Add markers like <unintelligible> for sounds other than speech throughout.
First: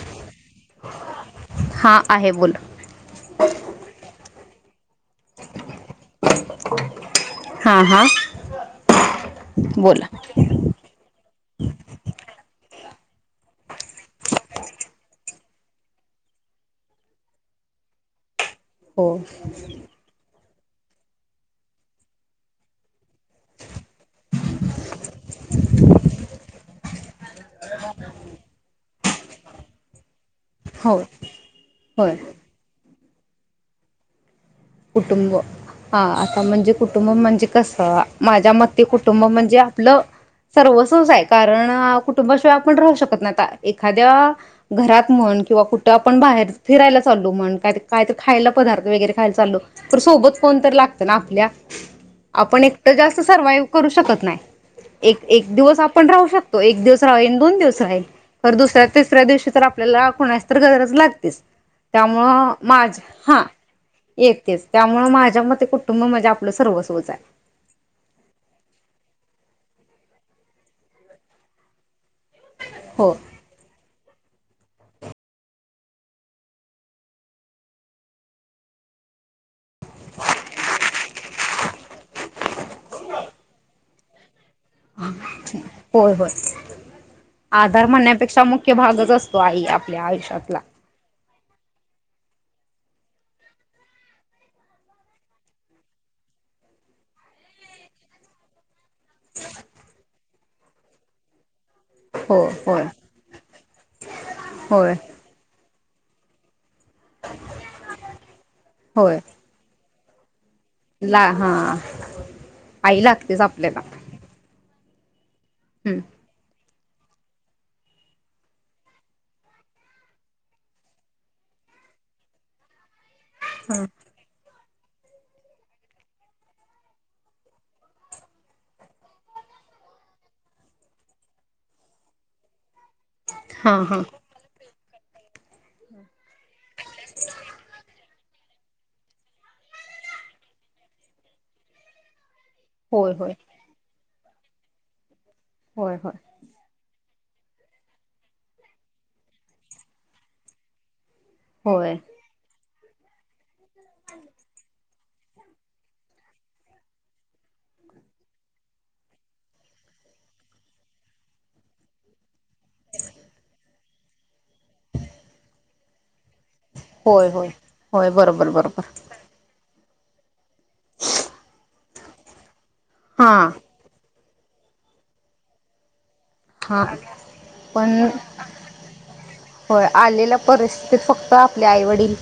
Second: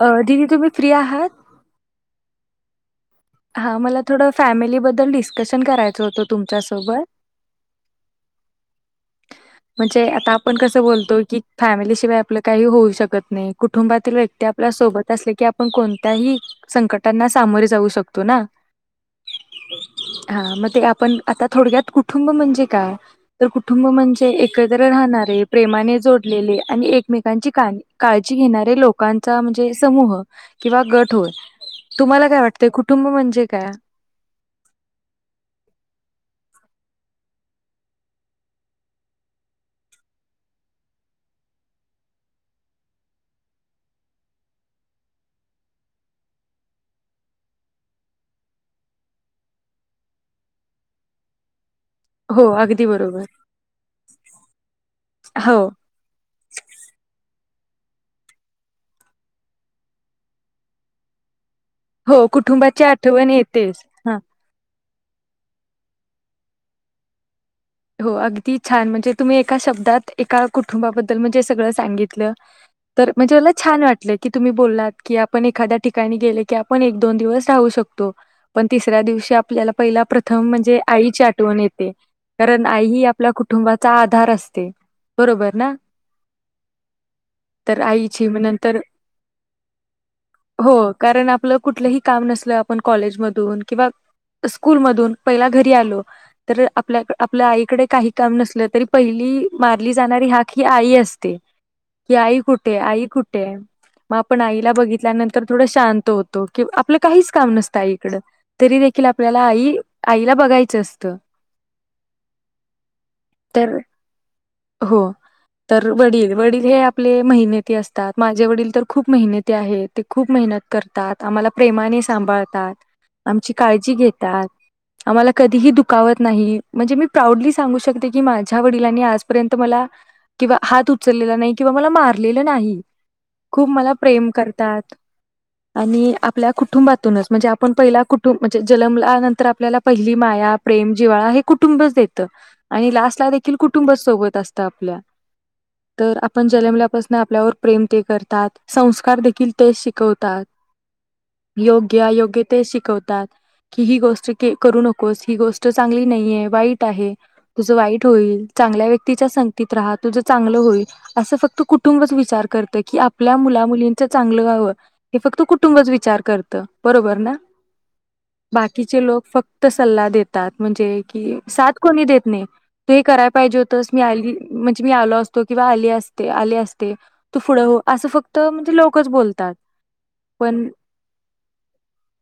अ दिदी तुम्ही फ्री आहात. हा आहे बोल हा मला थोडं फॅमिली बद्दल डीस्कशन करायच होत तुमच्यासोबत हा हा. म्हणजे बोला आता आपण कसं बोलतोय की - - फॅमिलीशिवाय आपलं काही होऊ शकत नाही. कुटुंबातील व्यक्ती आपल्या सोबत असले की, आपण कोणत्याही संकटांना सामोरे जाऊ शकतो ना हो. हा मग आपण आता थोडक्यात कुटुंब म्हणजे काय? तर कु कुटुंब म्हणजे एकत्र राहणारे, प्रेमाने जोडलेले आणि एकमेकांची का काळजी घेणारे लोकांचा म्हणजे समूह, किंवा गट होय, होय तुम्हाला काय वाटतय कु कुटुंब म्हणजे काय? कुटुंब हा आता म्हणजे कुटुंब म्हणजे कसं माझ्या मते, कुटुंब म्हणजे आपलं सर्वस्वचं हाय. कारण कुटुंबाशिवाय आपण राहू शकत नाही. आता एखाद्या घरात म्हण किंवा कुठं आपण बाहेर फिरायला चालो म्हण काय काय तर खायला पदार्थ वगैरे खायला चालो तर सोबत कोण तर लागतं ना आपल्या हो आपण अगदी एकट जास्त बरोबर. सर्वाइव करू शकत नाही. एक हो दिवस आपण राहू शकतो. एक दिवस राहिन दोन दिवस - - दुसऱ्या, तिसऱ्या दिवशी तर आपल्याला कोणाची तरी गरज लागतेच. हो, त्यामुळं कुटुंबाची आठवण येतेच. हा. त्यामुळे माझ्या मते कुटुंब म्हणजे आपलं सर्वस्वच हाय. हो, अगदी छान म्हणजे तुम्ही एका शब्दात एका कुटुंबाबद्दल म्हणजे सगळं सांगित तलं तर हो मला छान वाटल की तुम्ही बोललात की, आपण एखाद्या ठिकाणी गेले की आपण एक दोन दिवस राहू शकतो. पण तिसऱ्या दिवशी आपल्याला पहिला प्रथम म्हणजे आईची आठवण येते. कारण आई हि आपल्या कुटुंबात चा आधार असत होय होय तर आधार आईची मग म्हणण्यापेक्षा मुख्य नंतर भागच असतो. आई आपल्या आयुष्यातला. हो कारण आपलं कुठलंही काम नसलं, आपण कॉलेजमधून किंवा स्कूलमधून पहिला घरी आलो तर आपल्याक आपल्या आईकडे काही काम नसलं तरी पहिली मारली जाणारी हाक हि आई असते. कि आई हो कुठे होय. आई कुठे मग आपण आईला होय बघितल्यानंतर थोडं शांत त होतो. कि आपलं काहीच काम नसतं आईकड तरी देखील होय आपल्याला आई आईला बघाय ला हा आई लागतेच तर आपल्याला. हो. तर हम्म वडील वडील हे आपले मेहनती असतात माझे वडील तर खूप मेहनती आहेत ते खूप मेहनत करतात आम्हाला प्रेमाने सांभाळतात आमची काळजी घेतात. आम्हाला कधीही दुखावत नाही. म्हणजे मी प्राऊडली सांगू शकते की माझ्या वडिलांनी आजपर्यंत मला किंवा हात उचललेला नाही किंवा मला मारलेलं नाही खूप हा मला हा प्रेम करतात. आणि आपल्या कुठ कुटुंबातूनच म्हणजे आपण पहिला तू म्हणजे जलमल्या नंतर आपल्याला पहिली माया प्रेम जिवाळा हे कुटुंबच देत. आणि होय लास्ट ला होय देखील कुटुंब सोबत असत आपल्या. होय होय तर आपण जलमल्या पस आपल्यावर प्रेम ते करतात संस्कार देखील तेच शिकवतात. होय. योग्य योग्य ते शिक शिकवतात. की ही गोष्ट करू नको. कोस ही गोष्ट चांगली नाहीये. वाईट आहे तुज वाईट होईल चांगल्या व्यक्तीच्या संगतीत रहा तुझ चांगलं होईल अस फक्त कुटुंबच विचार करत की आपल्या मुला मुलीं चांगलं गावं हे फक्त कुटुंच विचार करत बरोबर होय ना होय होय बरोबर बरोबर बाकीचे लोक फक्त सल्ला देतात म्हणजे कि साथ कोणी देत नाही. तू हे कराय हां पाहिजे होतस मी आली म्हणजे मी आलो असतो किंवा आली अस ते आले हां असते तू पुढं हो पण असं फक्त म्हणजे लोकच बोलतात. होय. आलेल्या पण परिस्थितीत फक्त आपल्या आईवडील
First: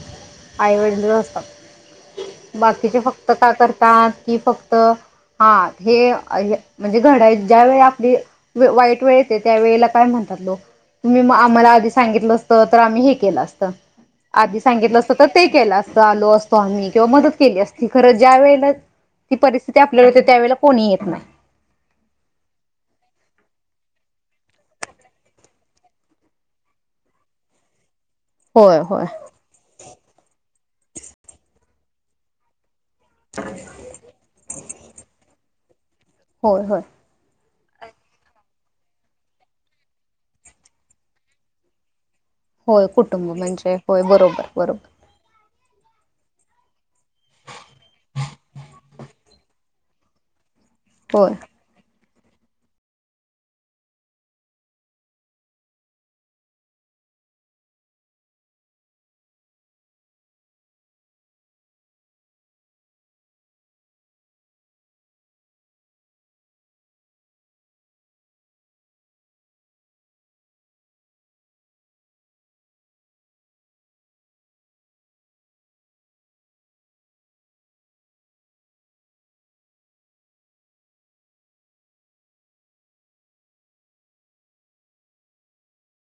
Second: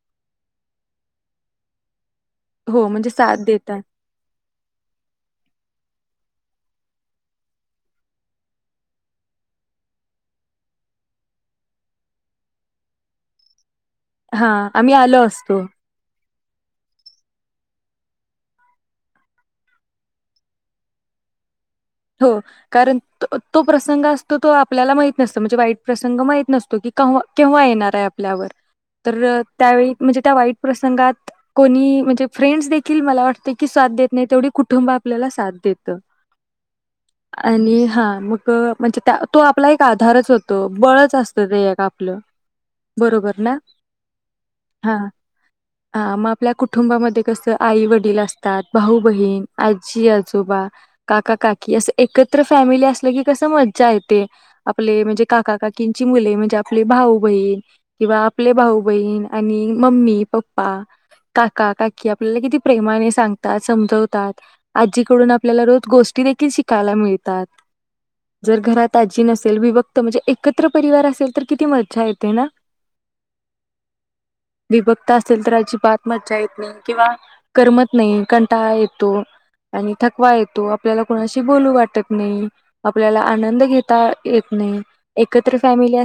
आईवडील - - <unintelligible> हो बाकीचे म्हणजे फक्त साथ का देतात करतात कि फक्त हा हे - - आई म्हणजे घड ज्या वेळी आपली वाईट वेळ येते त्या वेळेला काय म्हणतात लोक तुम्ही आम्हाला आधी - - सांगितलं असत तर आम्ही हे केलं असत. हा आधी आम्ही सांगितलं असतं आलो तर ते असतो केलं असं आलो अस. म्ही किंवा मदत केली असती खरं ज्या वेळेला ती परिस्थिती आपल्याला होते त्या वेळेला कोणी येत नाही. हो कारण तो प्रसंग असतो तो आपल्याला माहित नसतो म्हणजे वाईट प्रसंग माहत नसतो की केव्हा येणार आहे. ल्यावर होय होय तर त्यावेळी म्हणजे त्या वाईट प्रसंगात कोणी म्हणजे फ्रेंड. ख मला वाटतं की साथ देत नाही तेवढी कुटुंब आपल्याला साथ देत. तर हो हो. आणि हा मग म्हणजे त्या तो आपला एक आधारच होतो बळच असतं ते एक आपलं. होय कुटुंब बरोबर ना म्हणजे होय बरोबर बरोबर. ह मग आपल्या कुटुंबामध्ये कस आई वडील असतात भाऊ, बहीण, आजी, आजोबा काका होय. काकी. एकत्र फॅमिली असलं की कस मज्जा येते आपले म्हणजे काका काकींची मुले म्हणजे आपले भाऊ बहीण किंवा आपले भाऊ बहीण आणि मम्मी पप्पा काका काकी आपल्याला किती प्रेमाने सांगतात समजवतात आजीकडून आपल्याला रोज गोष्टी शिकायला मिळतात जर घरात आजी नसेल विभक्त म्हणजे एकत्र परिवार असेल तर किती मज्जा येते ना विभक्त असेल तर अजिबात मज्जा येत नाही किंवा करमत नाही कंटाळा येतो आणि थकवा येतो आपल्याला कोणाशी बोलू वाटत नाही आपल्याला आनंद घेता येत नाही एकत्र फॅमिली अस.